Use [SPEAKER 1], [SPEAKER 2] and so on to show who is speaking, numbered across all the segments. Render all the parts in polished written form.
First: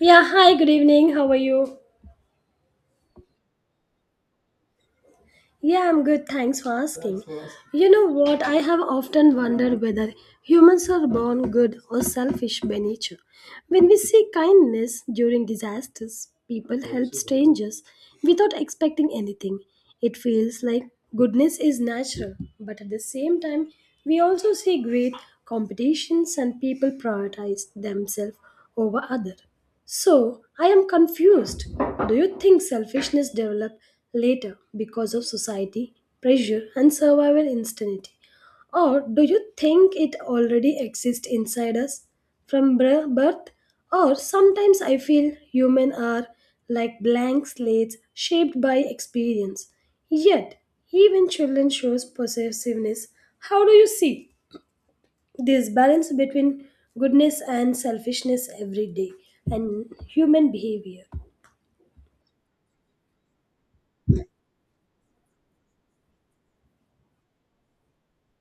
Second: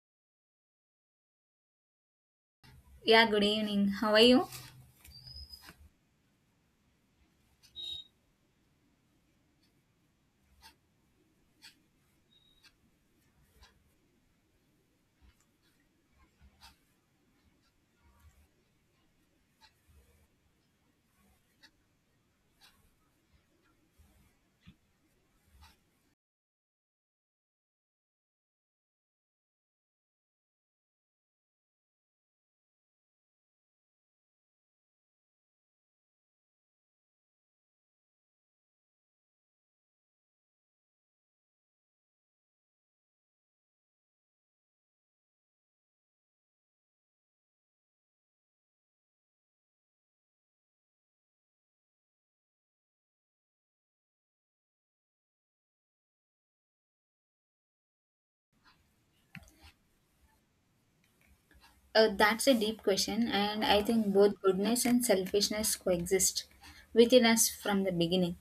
[SPEAKER 1] Yeah, hi, good evening. How are you?
[SPEAKER 2] Yeah, good evening. How are you?
[SPEAKER 1] Yeah, I'm good. Thanks for asking. You know what? I have often wondered whether humans are born good or selfish by nature. When we see kindness during disasters, people help strangers without expecting anything. It feels like goodness is natural, but at the same time, we also see great competitions and people prioritize themselves over others. So, I am confused. Do you think selfishness develop later because of society, pressure and survival instinct? Or do you think it already exists inside us from birth? Or sometimes I feel human are like blank slates shaped by experience. Yet, even children shows possessiveness. How do you see this balance between goodness and selfishness every day and human behavior?
[SPEAKER 2] That's a deep question, and I think both goodness and selfishness coexist within us from the beginning.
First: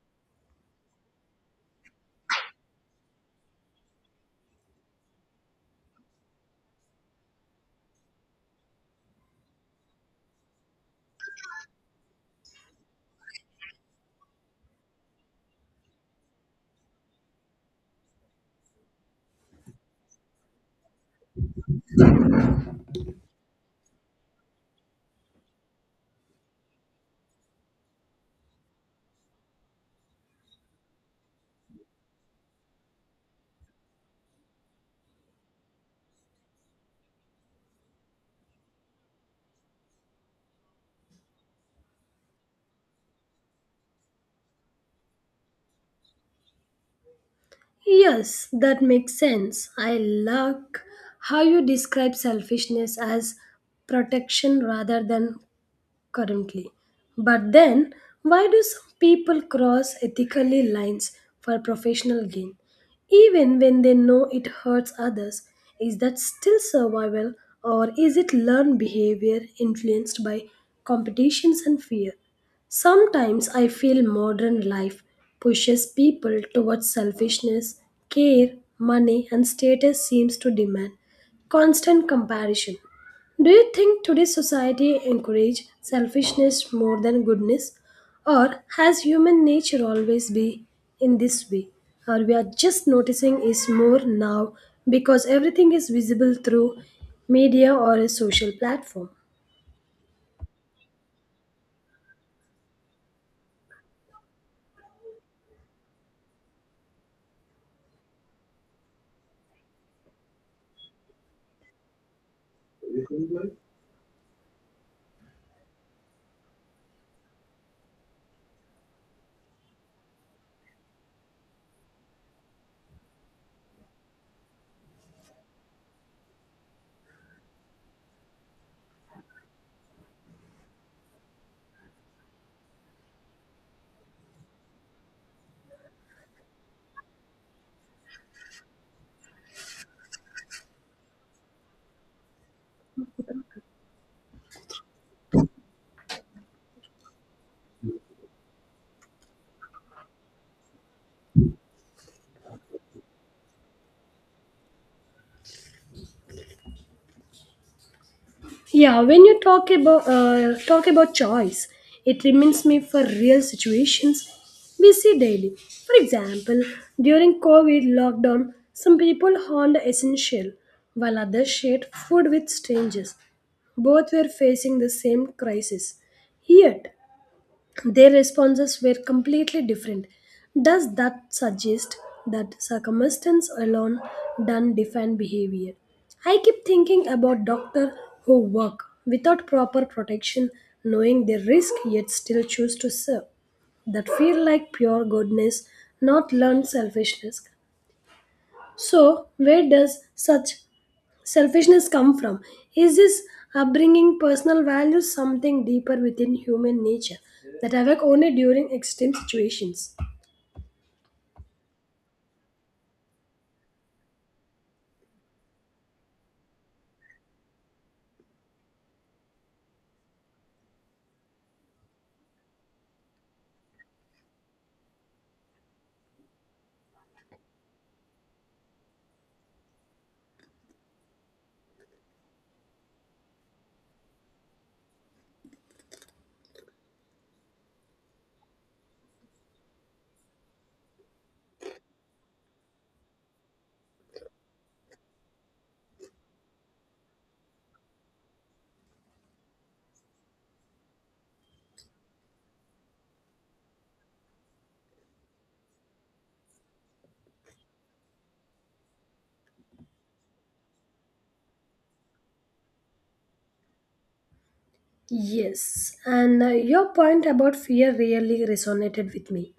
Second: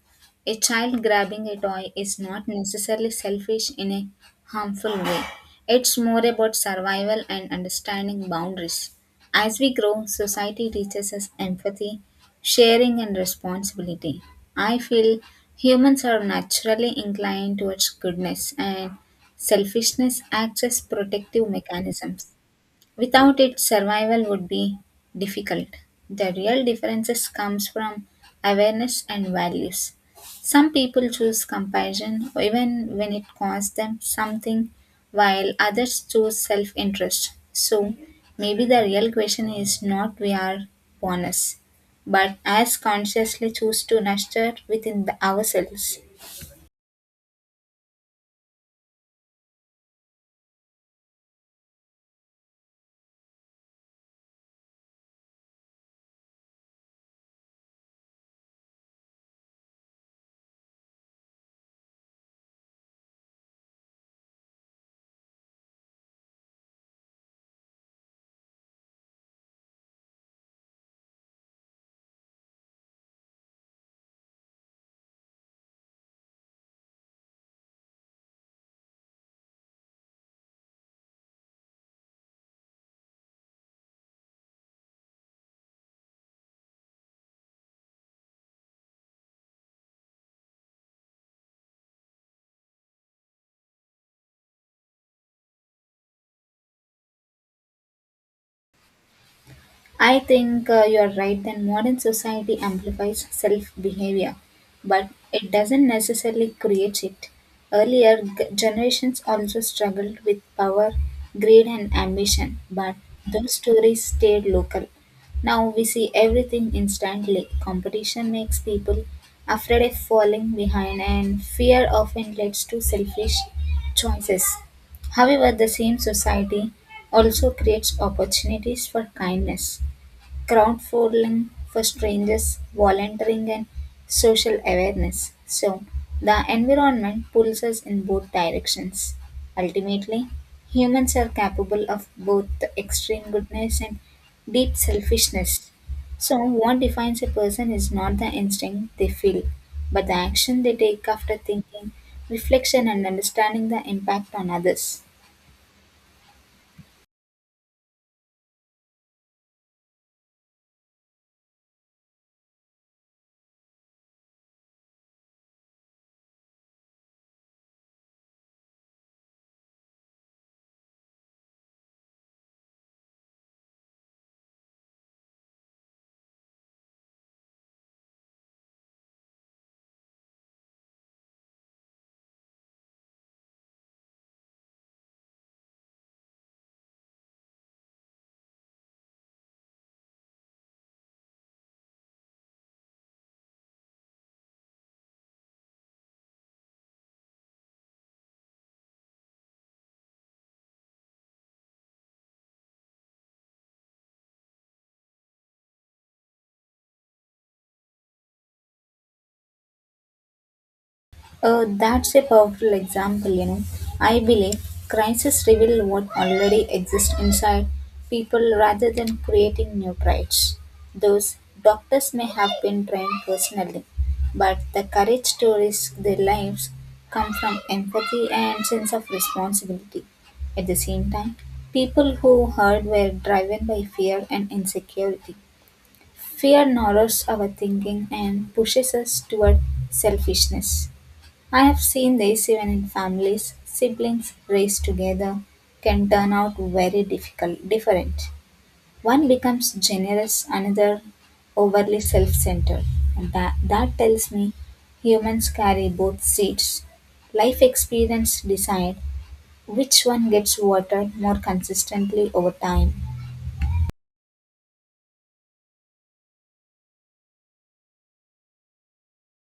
[SPEAKER 2] A child grabbing a toy is not necessarily selfish in a harmful way, it's more about survival and understanding boundaries. As we grow, society teaches us empathy, sharing, and responsibility. I feel humans are naturally inclined towards goodness, and selfishness acts as protective mechanisms. Without it, survival would be difficult. The real differences comes from awareness and values. Some people choose compassion even when it costs them something, while others choose self-interest. So maybe the real question is not we are bonus, but as consciously choose to nurture within the ourselves.
[SPEAKER 1] Yes, that makes sense. I like how you describe selfishness as protection rather than currently. But then, why do some people cross ethically lines for professional gain, even when they know it hurts others? Is that still survival, or is it learned behavior influenced by competitions and fear? Sometimes I feel modern life pushes people towards selfishness, care, money, and status seems to demand constant comparison. Do you think today's society encourage selfishness more than goodness? Or has human nature always been in this way? Or we are just noticing is more now because everything is visible through media or a social platform.
[SPEAKER 2] I think you're right that modern society amplifies self behavior, but it doesn't necessarily create it. Earlier generations also struggled with power, greed, and ambition, but those stories stayed local. Now we see everything instantly. Competition makes people afraid of falling behind, and fear often leads to selfish choices. However, the same society also creates opportunities for kindness crowdfunding for strangers, volunteering, and social awareness. So, the environment pulls us in both directions. Ultimately, humans are capable of both extreme goodness and deep selfishness. So, what defines a person is not the instinct they feel, but the action they take after thinking, reflection, and understanding the impact on others.
[SPEAKER 1] Yeah, when you talk about choice, it reminds me for real situations we see daily. For example, during COVID lockdown, some people honed essential, while others shared food with strangers. Both were facing the same crisis. Yet, their responses were completely different. Does that suggest that circumstance alone doesn't define behavior? I keep thinking about doctors who work without proper protection, knowing their risk yet still choose to serve. That feel like pure goodness, not learned selfishness. So, where does such selfishness come from? Is this upbringing personal values something deeper within human nature that awake only during extreme situations?
[SPEAKER 2] That's a powerful example, you know. I believe crises reveal what already exists inside people rather than creating new traits. Those doctors may have been trained personally, but the courage to risk their lives come from empathy and sense of responsibility. At the same time, people who hurt were driven by fear and insecurity. Fear narrows our thinking and pushes us toward selfishness. I have seen this even in families. Siblings raised together can turn out very difficult, different. One becomes generous, another overly self centered. And that tells me humans carry both seeds. Life experience decide which one gets watered more consistently over time.
[SPEAKER 1] Yes, and your point about fear really resonated with me.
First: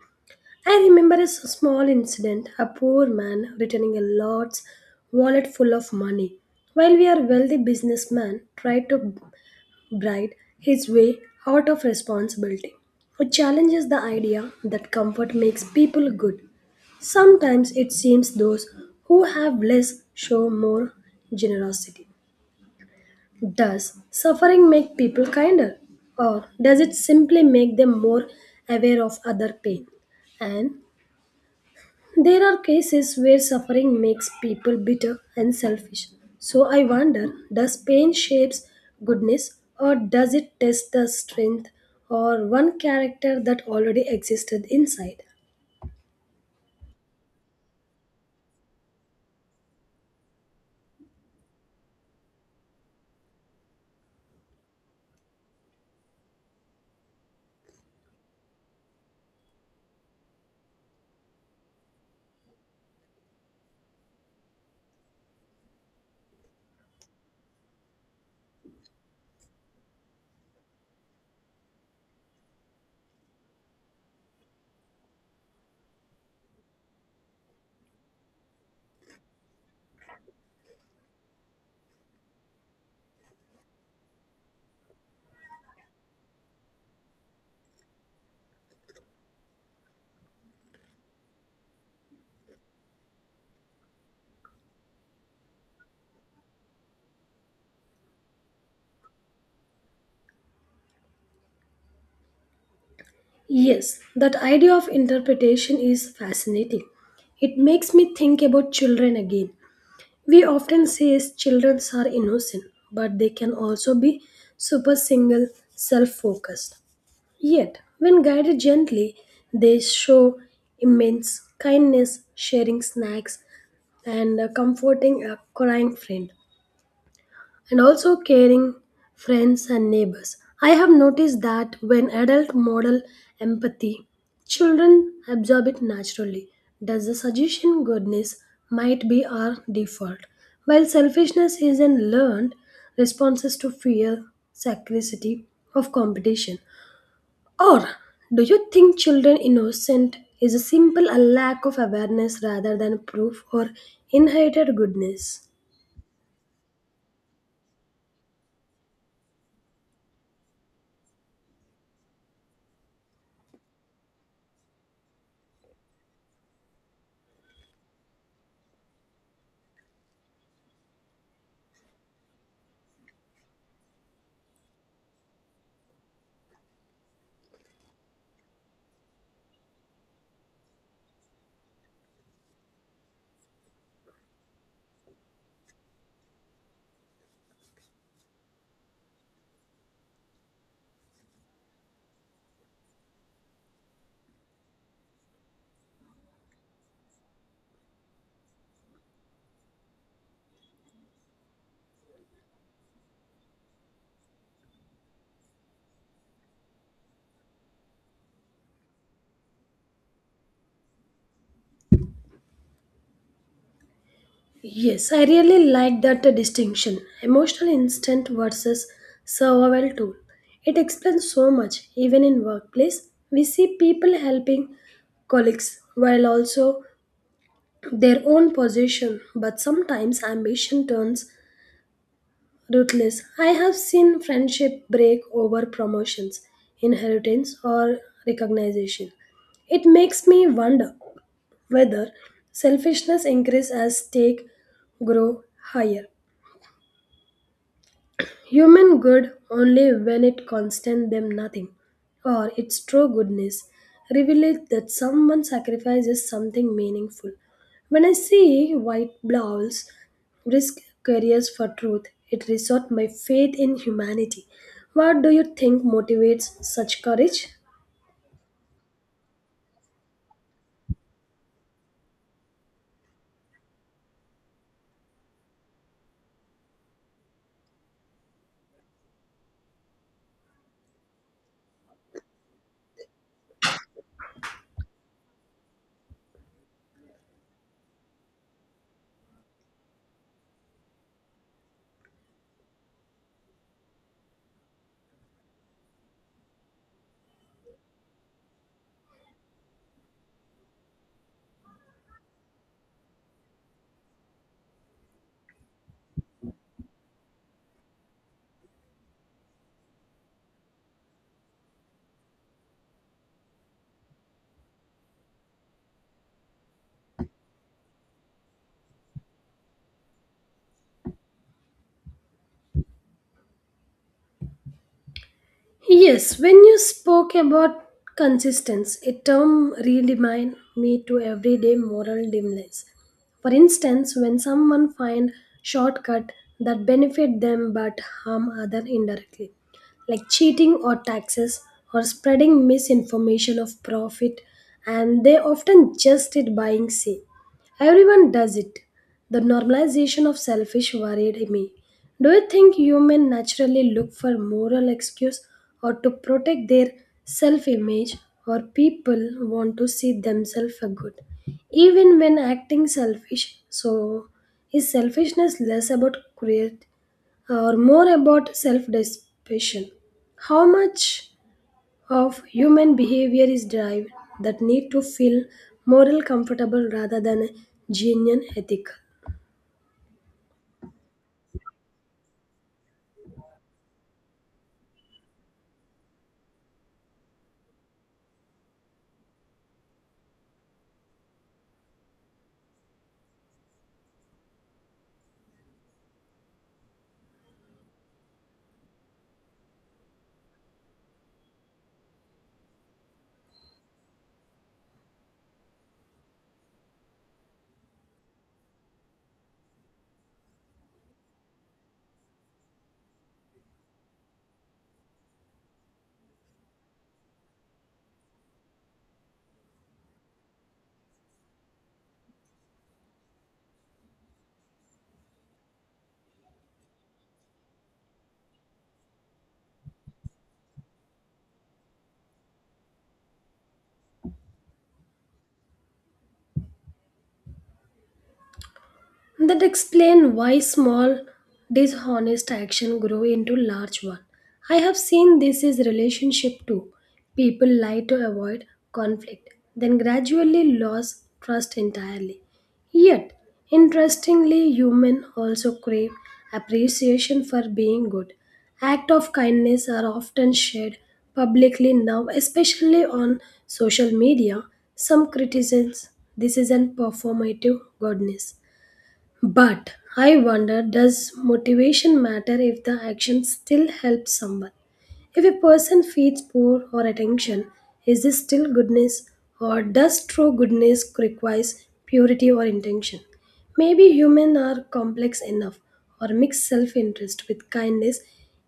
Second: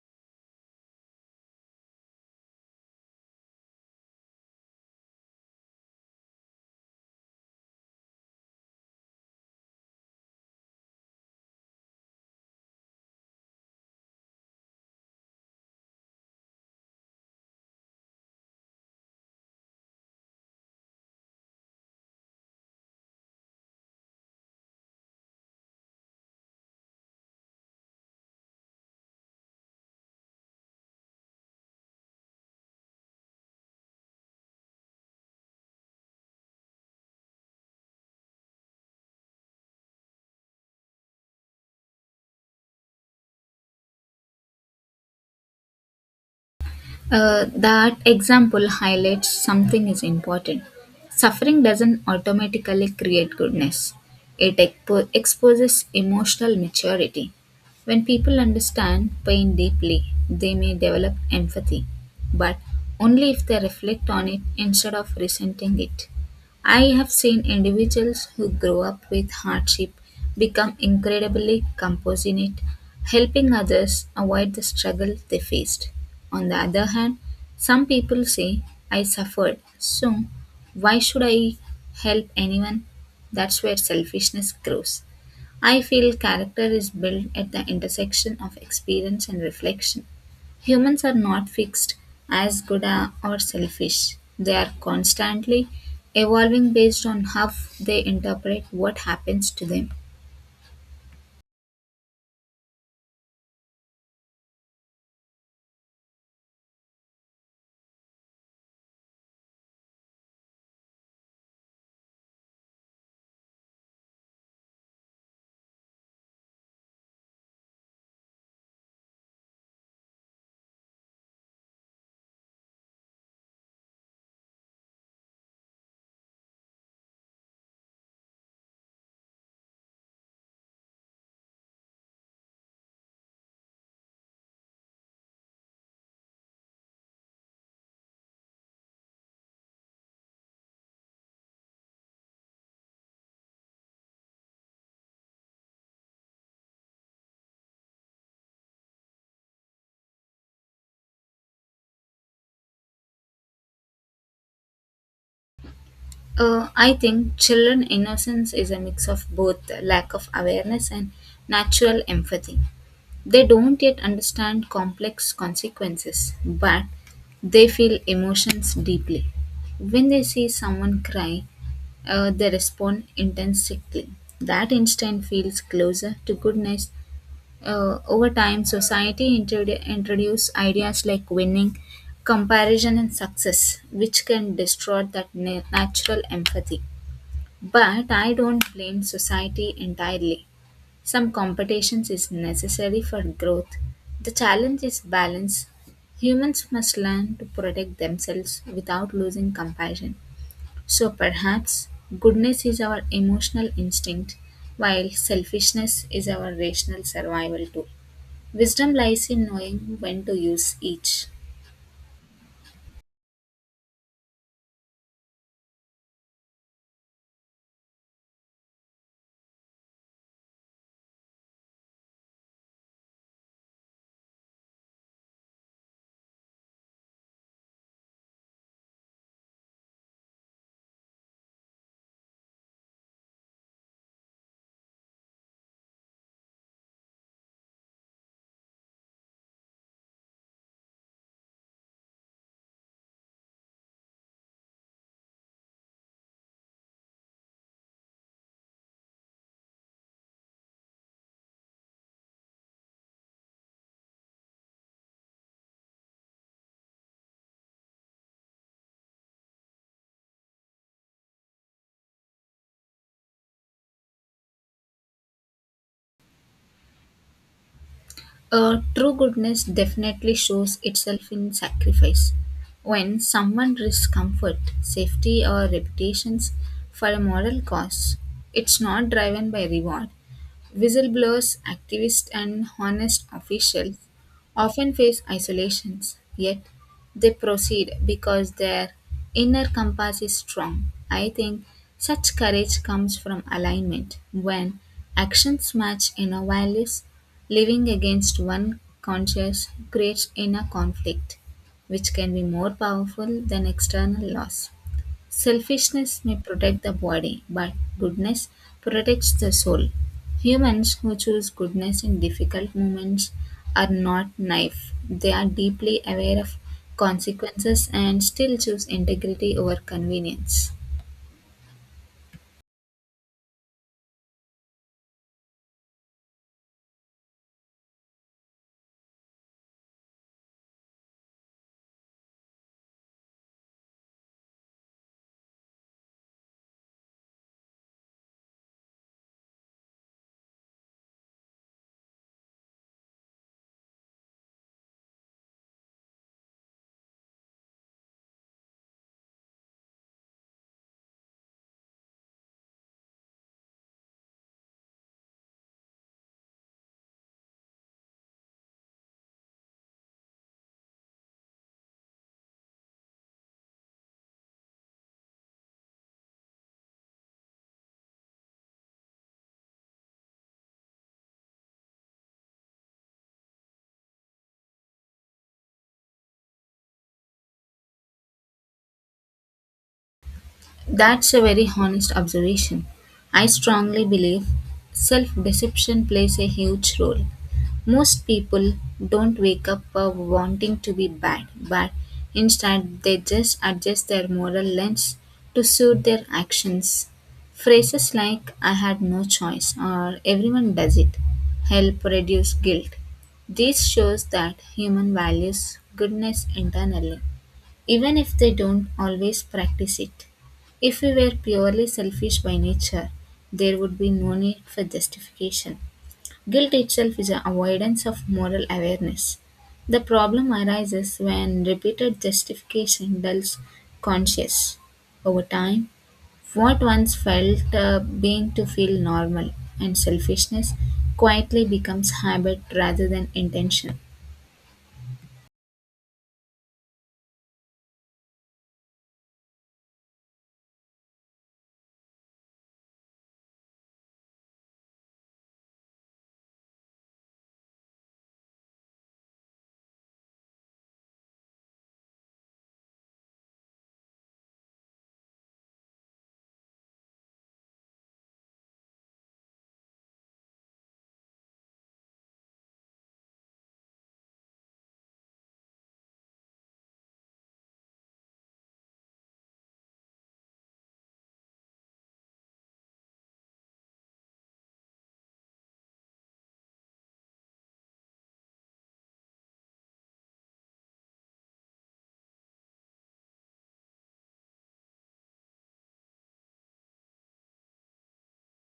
[SPEAKER 1] I remember a small incident, a poor man returning a large wallet full of money, while we are wealthy businessman tried to bright his way out of responsibility. It challenges the idea that comfort makes people good. Sometimes it seems those who have less show more generosity. Does suffering make people kinder, or does it simply make them more aware of other pain? And there are cases where suffering makes people bitter and selfish. So I wonder, does pain shapes goodness, or does it test the strength or one character that already existed inside?
[SPEAKER 2] That example highlights something is important. Suffering doesn't automatically create goodness, it exposes emotional maturity. When people understand pain deeply, they may develop empathy, but only if they reflect on it instead of resenting it. I have seen individuals who grow up with hardship become incredibly compassionate, helping others avoid the struggle they faced. On the other hand, some people say, I suffered, so why should I help anyone? That's where selfishness grows. I feel character is built at the intersection of experience and reflection. Humans are not fixed, as good or selfish. They are constantly evolving based on how they interpret what happens to them.
[SPEAKER 1] Yes, that idea of interpretation is fascinating. It makes me think about children again. We often say children are innocent, but they can also be super single, self focused. Yet, when guided gently, they show immense kindness, sharing snacks and comforting a crying friend, and also caring friends and neighbors. I have noticed that when adults model empathy, children absorb it naturally. Does the suggestion goodness might be our default, while selfishness is an learned responses to fear, scarcity of competition? Or do you think children innocent is a simple a lack of awareness rather than proof or inherited goodness?
[SPEAKER 2] I think children innocence is a mix of both lack of awareness and natural empathy. They don't yet understand complex consequences, but they feel emotions deeply. When they see someone cry, they respond intensely. That instinct feels closer to goodness. Over time, society introduce ideas like winning, comparison, and success, which can destroy that natural empathy. But I don't blame society entirely. Some competitions is necessary for growth. The challenge is balance. Humans must learn to protect themselves without losing compassion. So perhaps goodness is our emotional instinct, while selfishness is our rational survival tool. Wisdom lies in knowing when to use each.
[SPEAKER 1] Yes, I really like that distinction. Emotional instinct versus survival tool. It explains so much. Even in workplace, we see people helping colleagues while also their own position, but sometimes ambition turns ruthless. I have seen friendship break over promotions, inheritance, or recognition. It makes me wonder whether selfishness increases as stakes grow higher. Human good only when it constant them nothing, or its true goodness revealeth that someone sacrifices something meaningful. When I see white blouse risk careers for truth, it resort my faith in humanity. What do you think motivates such courage?
[SPEAKER 2] True goodness definitely shows itself in sacrifice. When someone risks comfort, safety, or reputations for a moral cause, it's not driven by reward. Whistleblowers, activists, and honest officials often face isolations, yet they proceed because their inner compass is strong. I think such courage comes from alignment when actions match inner values. Living against one conscience creates inner conflict, which can be more powerful than external loss. Selfishness may protect the body, but goodness protects the soul. Humans who choose goodness in difficult moments are not naive. They are deeply aware of consequences and still choose integrity over convenience.
[SPEAKER 1] Yes, when you spoke about consistency, a term reminded me to everyday moral dimness. For instance, when someone find shortcut that benefit them but harm other indirectly, like cheating or taxes or spreading misinformation of profit, and they often just it buying say. Everyone does it. The normalization of selfish worried me. Do you think humans naturally look for moral excuse or to protect their self-image, or people want to see themselves a good even when acting selfish? So is selfishness less about create or more about self-deception? How much of human behavior is driven that need to feel moral comfortable rather than genuine ethical?
[SPEAKER 2] That's a very honest observation. I strongly believe self deception plays a huge role. Most people don't wake up wanting to be bad, but instead they just adjust their moral lens to suit their actions. Phrases like I had no choice or everyone does it help reduce guilt. This shows that human values goodness internally even if they don't always practice it. If we were purely selfish by nature, there would be no need for justification. Guilt itself is an avoidance of moral awareness. The problem arises when repeated justification dulls conscience. Over time, what once felt being to feel normal and selfishness quietly becomes habit rather than intention.
[SPEAKER 1] That explain why small dishonest action grow into large one. I have seen this is relationship too. People lie to avoid conflict, then gradually lose trust entirely. Yet, interestingly, human also crave appreciation for being good. Act of kindness are often shared publicly now, especially on social media. Some criticisms this is an performative goodness, but I wonder, does motivation matter if the action still helps someone? If a person feeds poor or attention, is this still goodness, or does true goodness requires purity or intention? Maybe humans are complex enough or mix self-interest with kindness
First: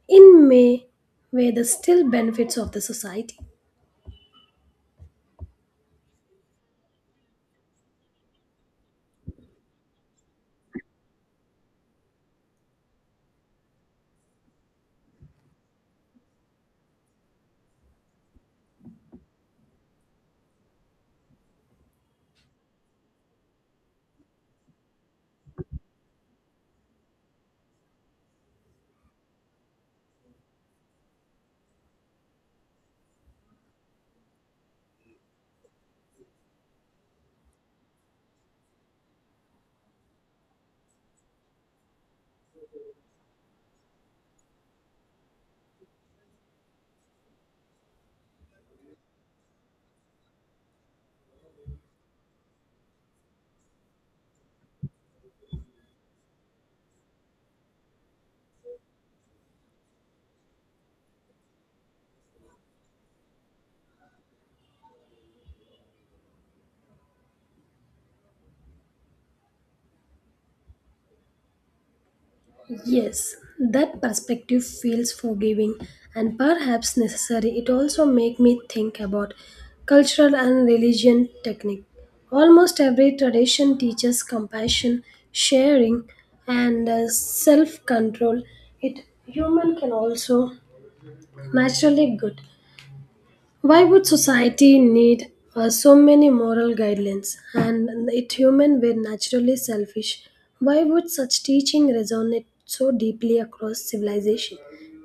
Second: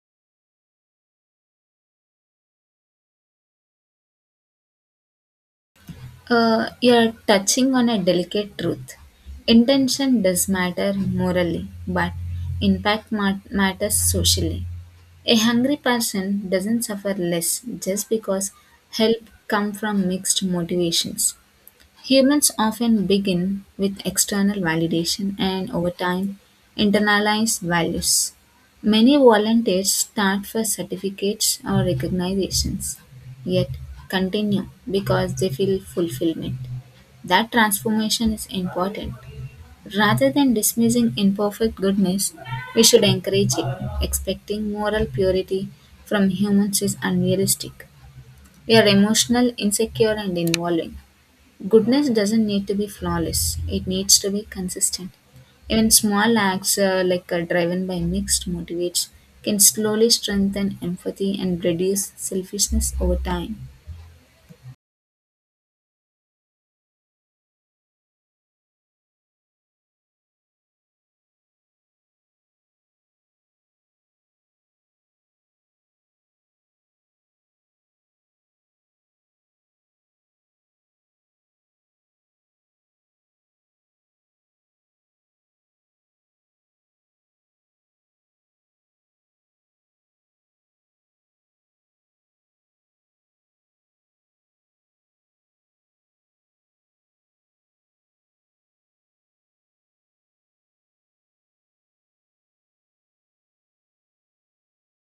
[SPEAKER 1] in may way the still benefits of the society.
[SPEAKER 2] You're touching on a delicate truth. Intention does matter morally, but impact matters socially. A hungry person doesn't suffer less just because help comes from mixed motivations. Humans often begin with external validation and, over time, internalize values. Many volunteers start for certificates or recognitions, yet continue because they feel fulfillment. That transformation is important. Rather than dismissing imperfect goodness, we should encourage it. Expecting moral purity from humans is unrealistic. We are emotional, insecure, and involving. Goodness doesn't need to be flawless, it needs to be consistent. Even small acts driven by mixed motivates can slowly strengthen empathy and reduce selfishness over time.
[SPEAKER 1] Yes, that perspective feels forgiving and perhaps necessary. It also make me think about cultural and religion technique. Almost every tradition teaches compassion, sharing, and self control. It human can also naturally good. Why would society need so many moral guidelines? And if human were naturally selfish, why would such teaching resonate so deeply across civilization?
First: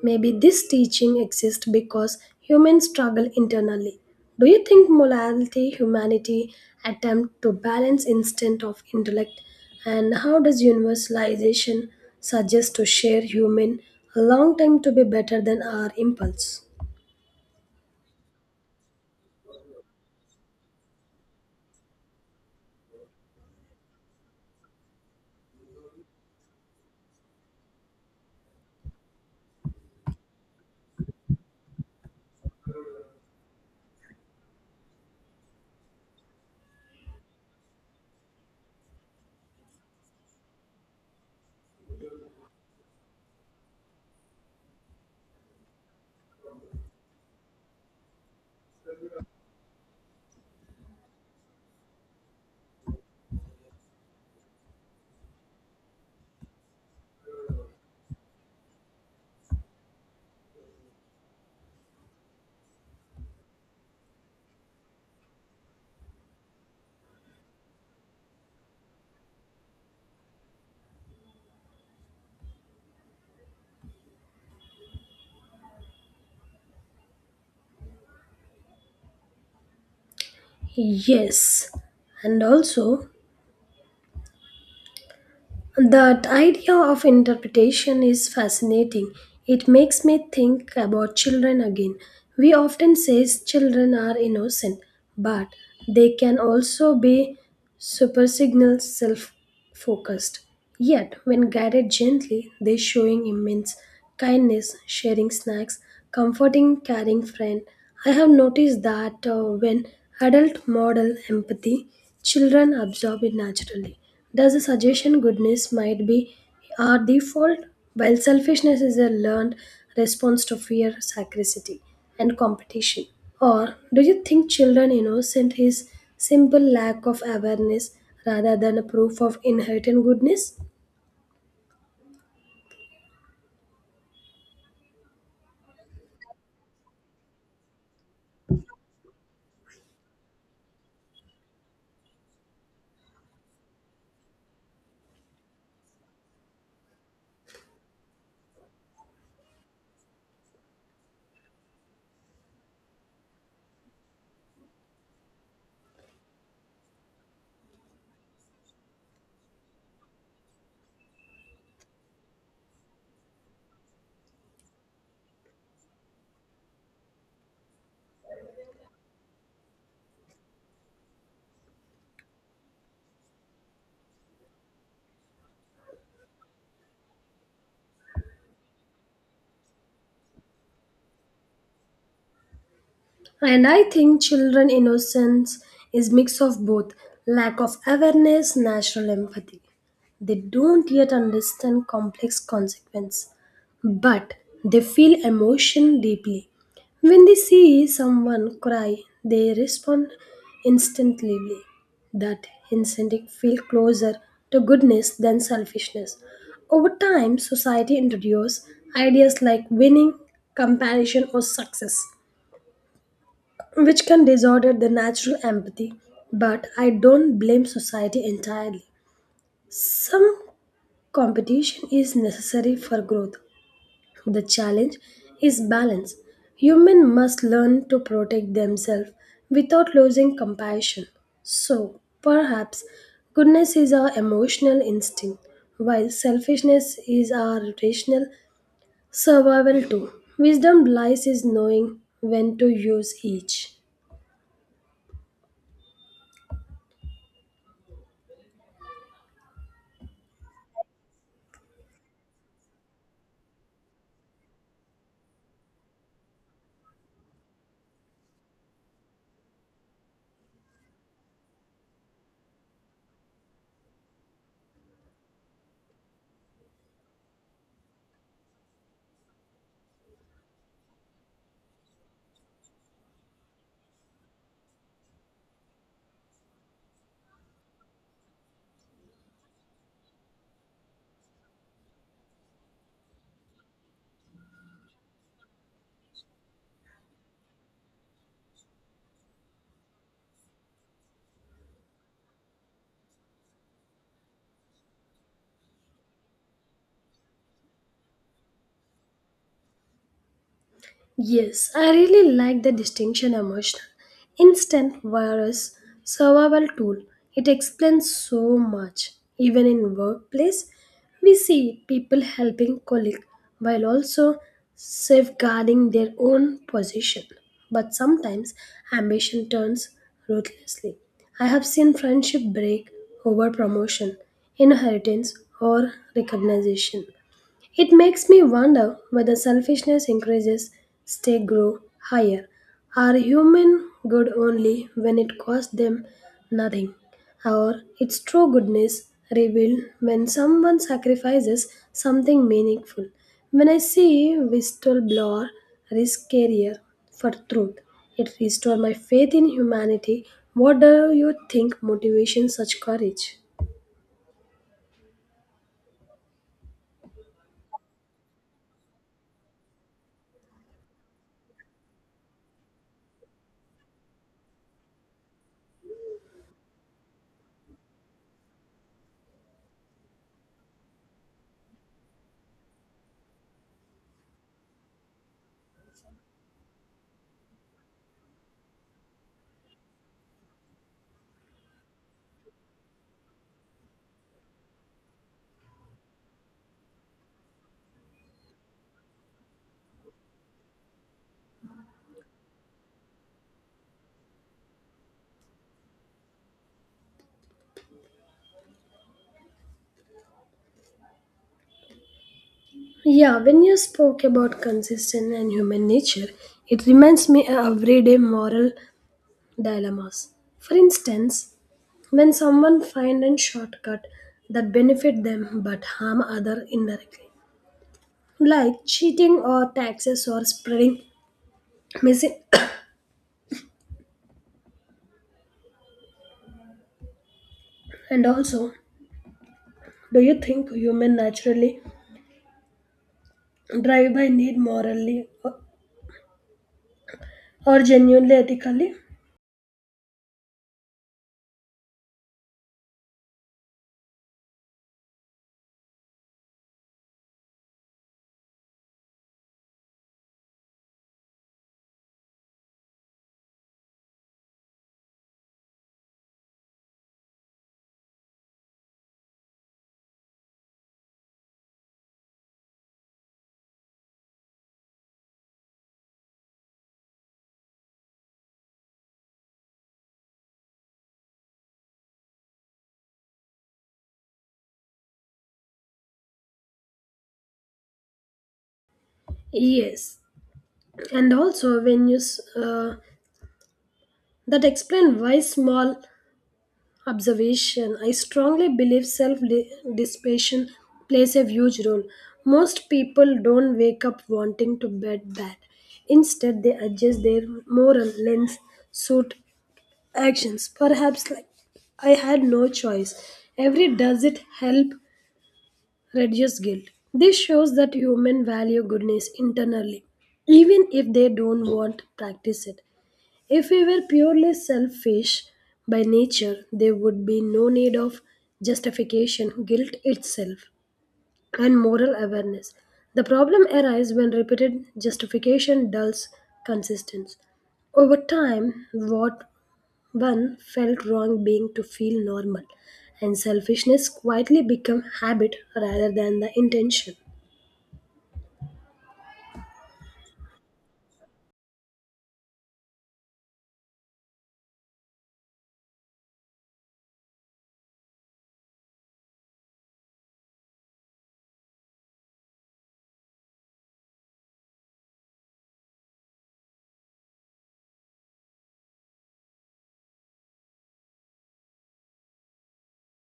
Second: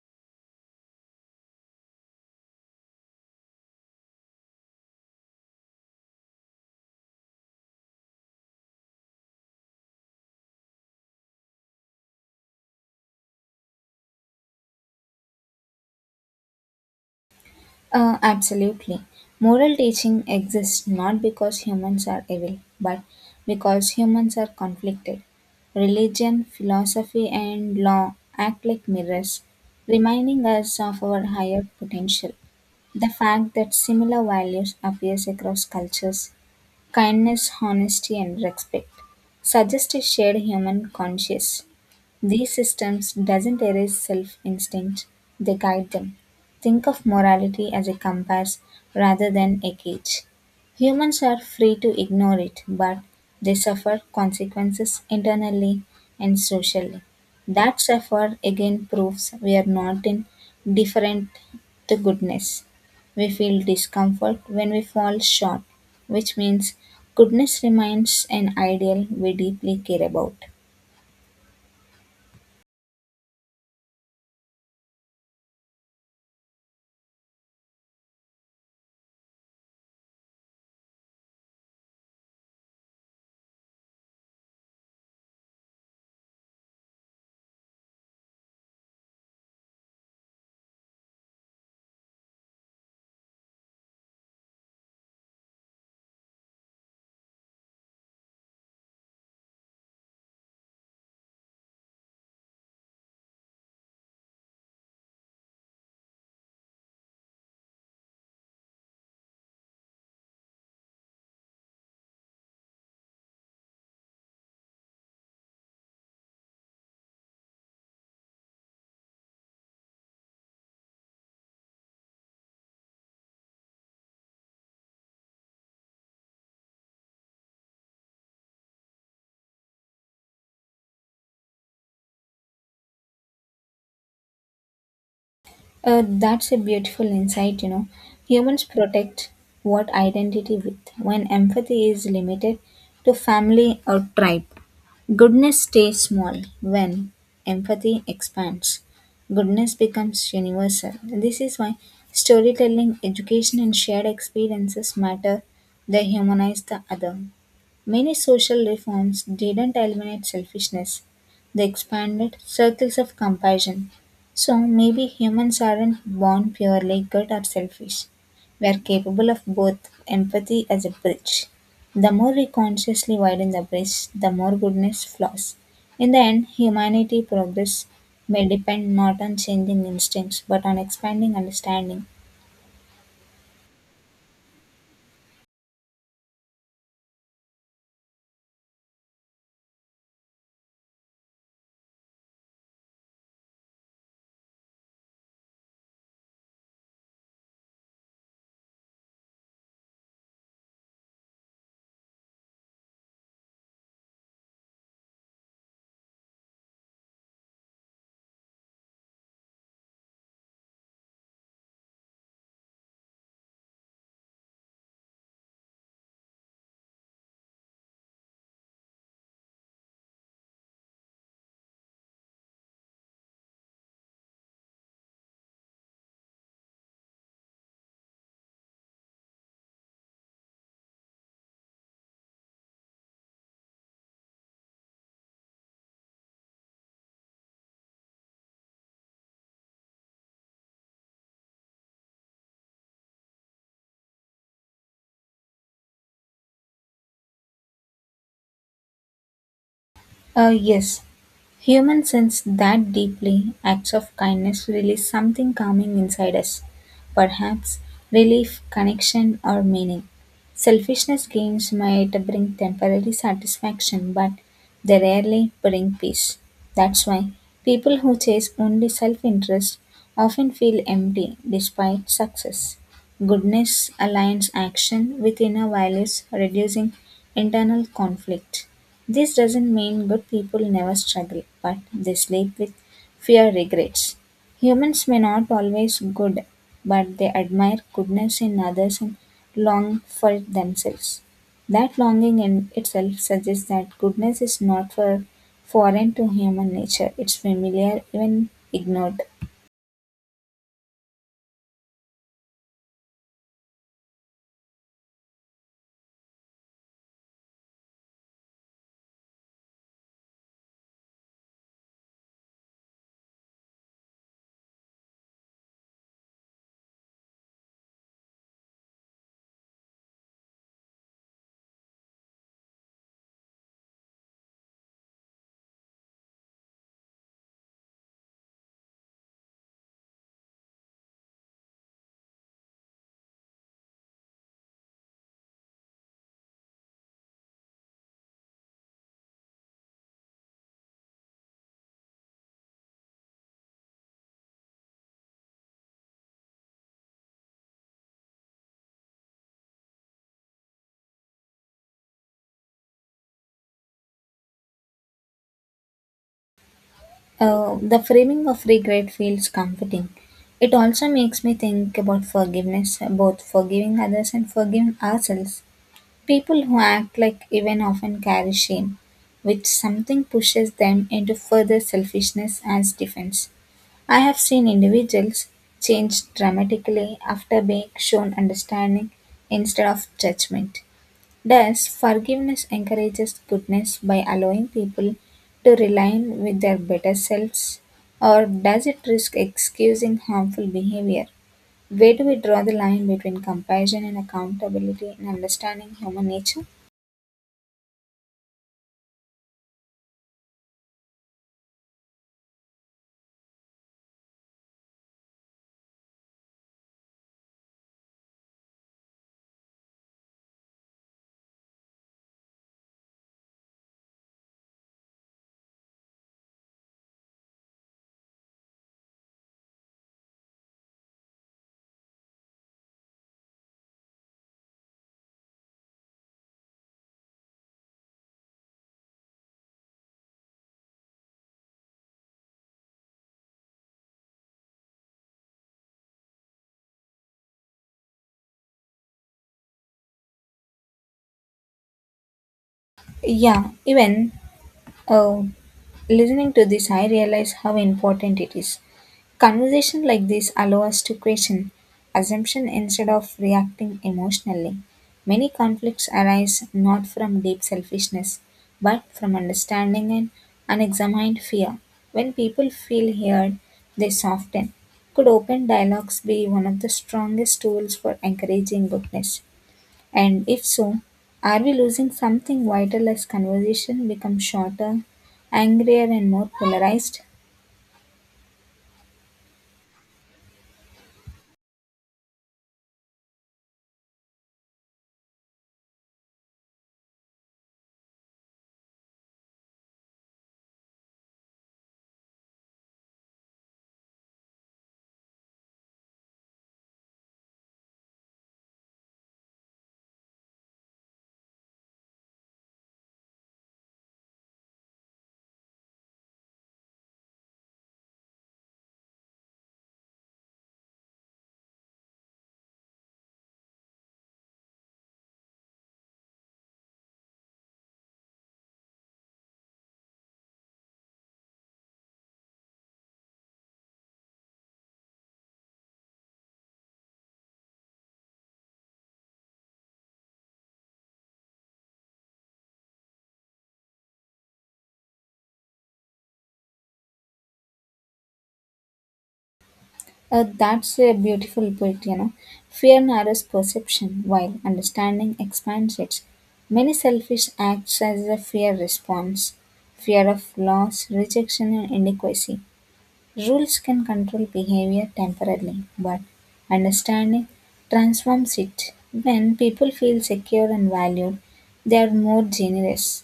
[SPEAKER 1] Maybe this teaching exists because humans struggle internally. Do you think morality, humanity attempt to balance instinct of intellect? And how does universalization suggest to share human a long time to be better than our impulse?
[SPEAKER 2] Absolutely. Moral teaching exists not because humans are evil, but because humans are conflicted. Religion, philosophy, and law act like mirrors, reminding us of our higher potential. The fact that similar values appears across cultures, kindness, honesty and respect, suggests a shared human conscience. These systems doesn't erase self-instinct, they guide them. Think of morality as a compass rather than a cage. Humans are free to ignore it, but they suffer consequences internally and socially. That suffer again proves we are not indifferent to goodness. We feel discomfort when we fall short, which means goodness remains an ideal we deeply care about.
[SPEAKER 1] Yes, and also that idea of interpretation is fascinating. It makes me think about children again. We often say children are innocent, but they can also be Supersignals self-focused. Yet, when guided gently, they showing immense kindness, sharing snacks, comforting caring friend. I have noticed that when adult model empathy, children absorb it naturally. Does the suggestion goodness might be our default, while selfishness is a learned response to fear, scarcity and competition? Or do you think children innocent is simple lack of awareness rather than a proof of inherent goodness?
[SPEAKER 2] That's a beautiful insight, you know. Humans protect what identity with when empathy is limited to family or tribe. Goodness stays small when empathy expands. Goodness becomes universal. This is why storytelling, education, and shared experiences matter. They humanize the other. Many social reforms didn't eliminate selfishness, they expanded circles of compassion. So maybe humans aren't born purely good or selfish. We are capable of both empathy as a bridge. The more we consciously widen the bridge, the more goodness flows. In the end, humanity progress may depend not on changing instincts but on expanding understanding.
[SPEAKER 1] And I think children innocence is mix of both lack of awareness, natural empathy. They don't yet understand complex consequence, but they feel emotion deeply. When they see someone cry, they respond instantly. That incentive feel closer to goodness than selfishness. Over time, society introduces ideas like winning, compassion, or success, which can disorder the natural empathy. But I don't blame society entirely. Some competition is necessary for growth. The challenge is balance. Humans must learn to protect themselves without losing compassion. So, perhaps goodness is our emotional instinct, while selfishness is our rational survival tool. Wisdom lies in knowing when to use each.
[SPEAKER 2] Yes, humans sense that deeply. Acts of kindness release something calming inside us, perhaps relief, connection, or meaning. Selfishness gains might bring temporary satisfaction, but they rarely bring peace. That's why people who chase only self interest often feel empty despite success. Goodness aligns action with inner values, reducing internal conflict. This doesn't mean good people never struggle, but they sleep with fear regrets. Humans may not always good, but they admire goodness in others and long for it themselves. That longing in itself suggests that goodness is not for foreign to human nature. It's familiar, even ignored.
[SPEAKER 1] Yes, I really like the distinction emotional. Instant virus survival tool. It explains so much. Even in workplace, we see people helping colleague while also safeguarding their own position. But sometimes ambition turns ruthlessly. I have seen friendship break over promotion, inheritance or recognition. It makes me wonder whether selfishness increases, stakes grow higher. Are human good only when it costs them nothing? Or its true goodness revealed when someone sacrifices something meaningful? When I see whistleblower risk career for truth, it restores my faith in humanity. What do you think motivates such courage?
[SPEAKER 2] The framing of regret feels comforting. It also makes me think about forgiveness, both forgiving others and forgiving ourselves. People who act like even often carry shame, which something pushes them into further selfishness as defense. I have seen individuals change dramatically after being shown understanding instead of judgment. Thus, forgiveness encourages goodness by allowing people to realign with their better selves, or does it risk excusing harmful behavior? Where do we draw the line between compassion and accountability in understanding human nature?
[SPEAKER 1] Yeah, when you spoke about consistent and human nature, it reminds me of everyday moral dilemmas. For instance, when someone finds a shortcut that benefit them but harm other indirectly, like cheating or taxes or spreading missing. And also, do you think human naturally drive by need morally, or genuinely ethically?
[SPEAKER 2] Yeah, even uh, listening to this, I realize how important it is. Conversation like this allow us to question assumption instead of reacting emotionally. Many conflicts arise not from deep selfishness, but from understanding and unexamined fear. When people feel heard, they soften. Could open dialogues be one of the strongest tools for encouraging goodness? And if so, are we losing something vital as conversation becomes shorter, angrier, and more polarized?
[SPEAKER 1] Yes, and also when that explain why small observation, I strongly believe self dissipation plays a huge role. Most people don't wake up wanting to bet bad. Instead, they adjust their moral lens, suit actions. Perhaps like I had no choice. Every does it help reduce guilt. This shows that humans value goodness internally, even if they don't want to practice it. If we were purely selfish by nature, there would be no need of justification, guilt itself, and moral awareness. The problem arises when repeated justification dulls consistency. Over time, what one felt wrong being to feel normal, and selfishness quietly become habit rather than the intention.
[SPEAKER 2] That's a beautiful point, you know. Fear narrows perception while understanding expands it. Many selfish acts as a fear response fear of loss, rejection, and inadequacy. Rules can control behavior temporarily, but understanding transforms it. When people feel secure and valued, they are more generous.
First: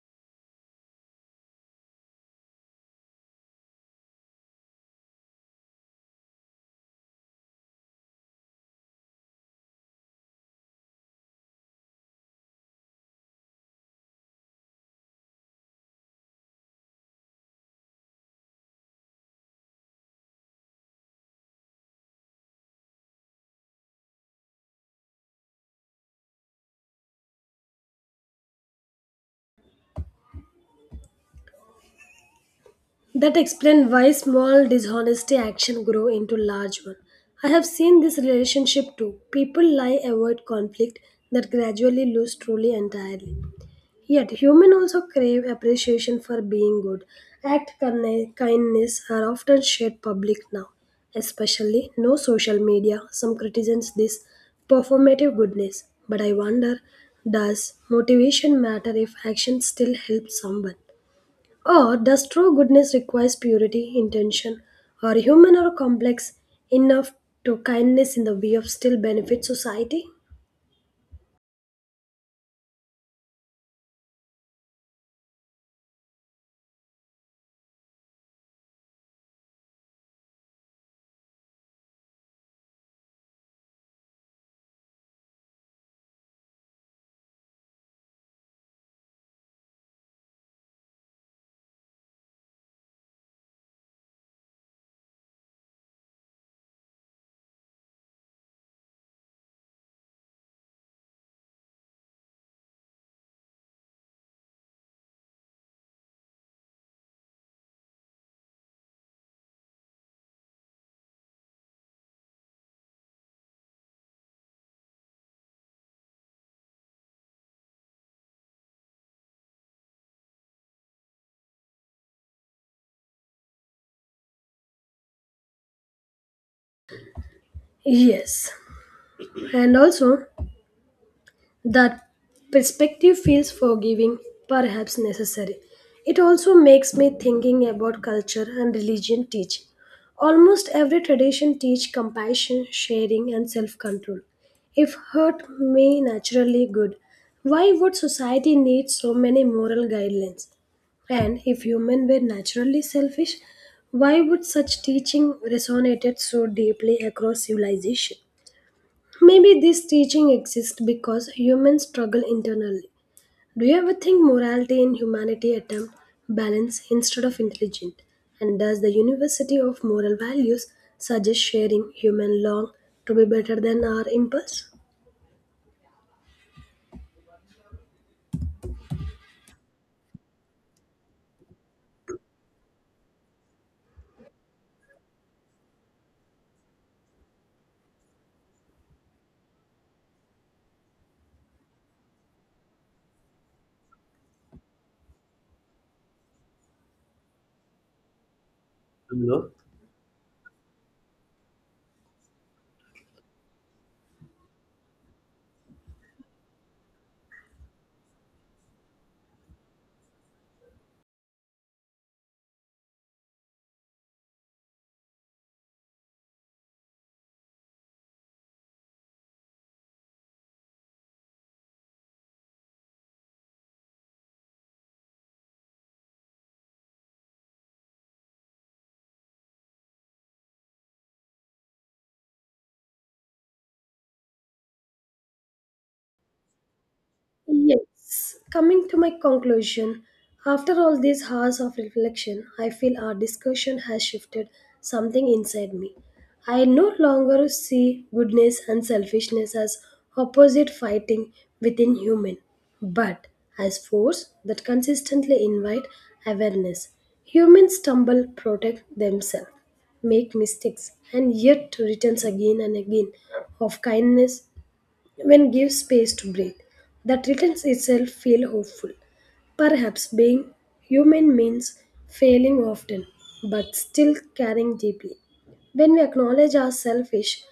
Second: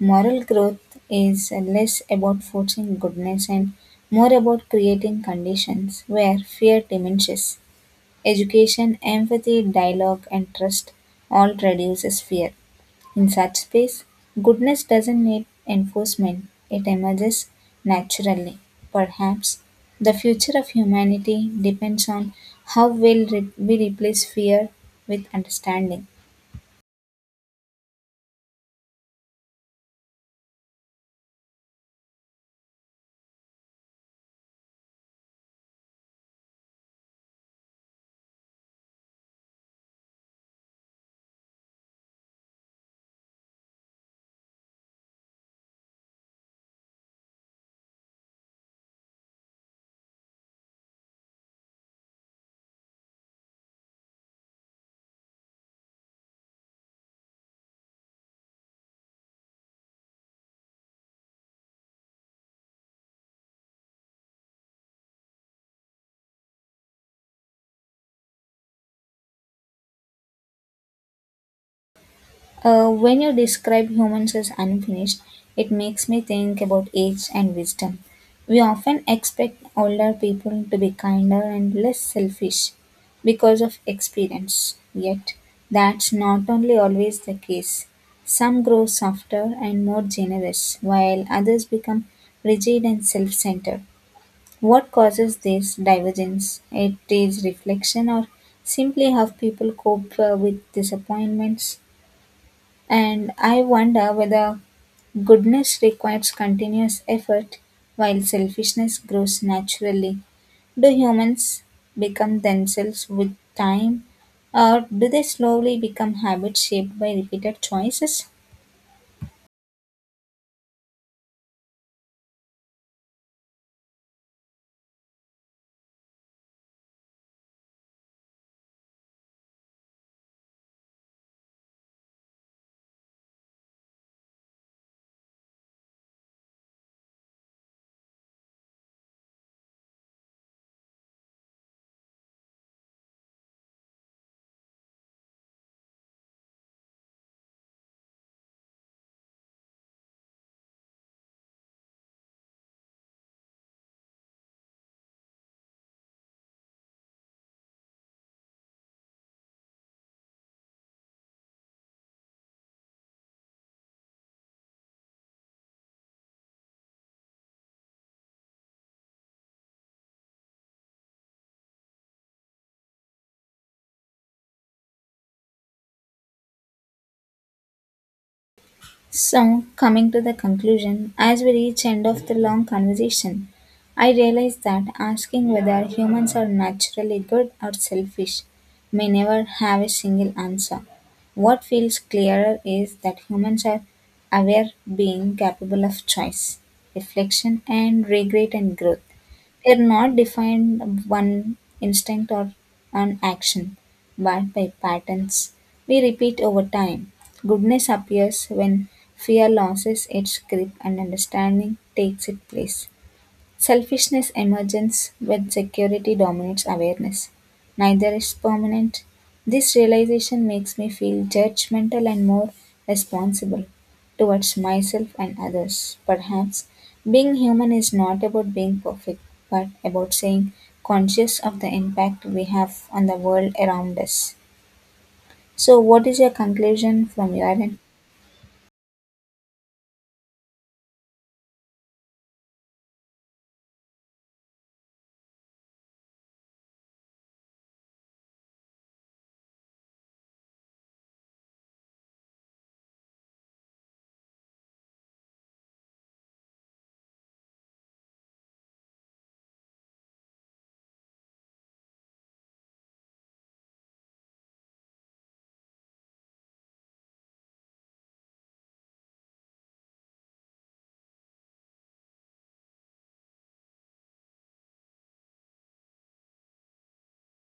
[SPEAKER 2] Moral growth is less about forcing goodness and more about creating conditions where fear diminishes. Education, empathy, dialogue, and trust all reduces fear. In such space, goodness doesn't need enforcement, it emerges naturally. Perhaps the future of humanity depends on how well we replace fear with understanding.
[SPEAKER 1] That explains why small dishonesty action grow into large one. I have seen this relationship too. People lie, avoid conflict that gradually lose truly entirely. Yet human also crave appreciation for being good. Act kindness are often shared public now, especially no social media. Some criticize this performative goodness, but I wonder, does motivation matter if action still helps someone? Or does true goodness requires purity, intention, or human or complex enough to kindness in the way of still benefit society?
[SPEAKER 2] When you describe humans as unfinished, it makes me think about age and wisdom. We often expect older people to be kinder and less selfish because of experience. Yet, that's not only always the case. Some grow softer and more generous, while others become rigid and self centered. What causes this divergence? It is reflection or simply how people cope with disappointments? And I wonder whether goodness requires continuous effort while selfishness grows naturally. Do humans become themselves with time, or do they slowly become habits shaped by repeated choices?
[SPEAKER 1] Yes. And also, that perspective feels forgiving, perhaps necessary. It also makes me thinking about culture and religion teach. Almost every tradition teach compassion, sharing and self-control. If hurt may naturally good, why would society need so many moral guidelines? And if human were naturally selfish, why would such teaching resonated so deeply across civilization? Maybe this teaching exists because humans struggle internally. Do you ever think morality and humanity attempt balance instead of intelligence? And does the University of Moral Values suggest sharing human long to be better than our impulse?
[SPEAKER 2] So, coming to the conclusion, as we reach end of the long conversation, I realize that asking whether humans are naturally good or selfish may never have a single answer. What feels clearer is that humans are aware being capable of choice, reflection and regret and growth.
[SPEAKER 1] No.
[SPEAKER 2] They are not defined by one instinct or an action bound by patterns we repeat over time. Goodness appears when fear loses its grip and understanding takes its place. Selfishness emerges when security dominates awareness. Neither is permanent. This realization makes me feel judgmental and more responsible towards myself and others. Perhaps being human is not about being perfect, but about saying conscious of the impact we have on the world around us. So, what is your conclusion from your end?
[SPEAKER 1] Yes, coming to my conclusion, after all these hours of reflection, I feel our discussion has shifted something inside me. I no longer see goodness and selfishness as opposite fighting within human, but as force that consistently invite awareness. Humans stumble, protect themselves, make mistakes, and yet returns again and again of kindness when gives space to breathe. That returns itself feel hopeful. Perhaps being human means failing often, but still caring deeply. When we acknowledge our selfish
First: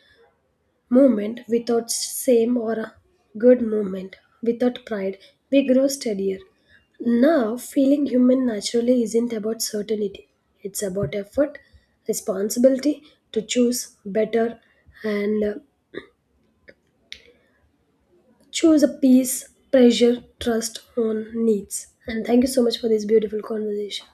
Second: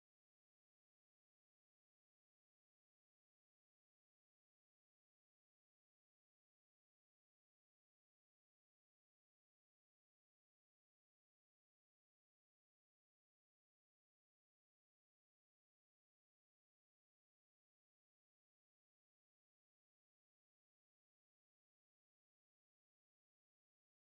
[SPEAKER 1] moment without shame or a good moment, without pride, we grow steadier. Now, feeling human naturally isn't about certainty. It's about effort, responsibility to choose better, and choose a peace, pressure, trust on needs. And thank you so much for this beautiful conversation.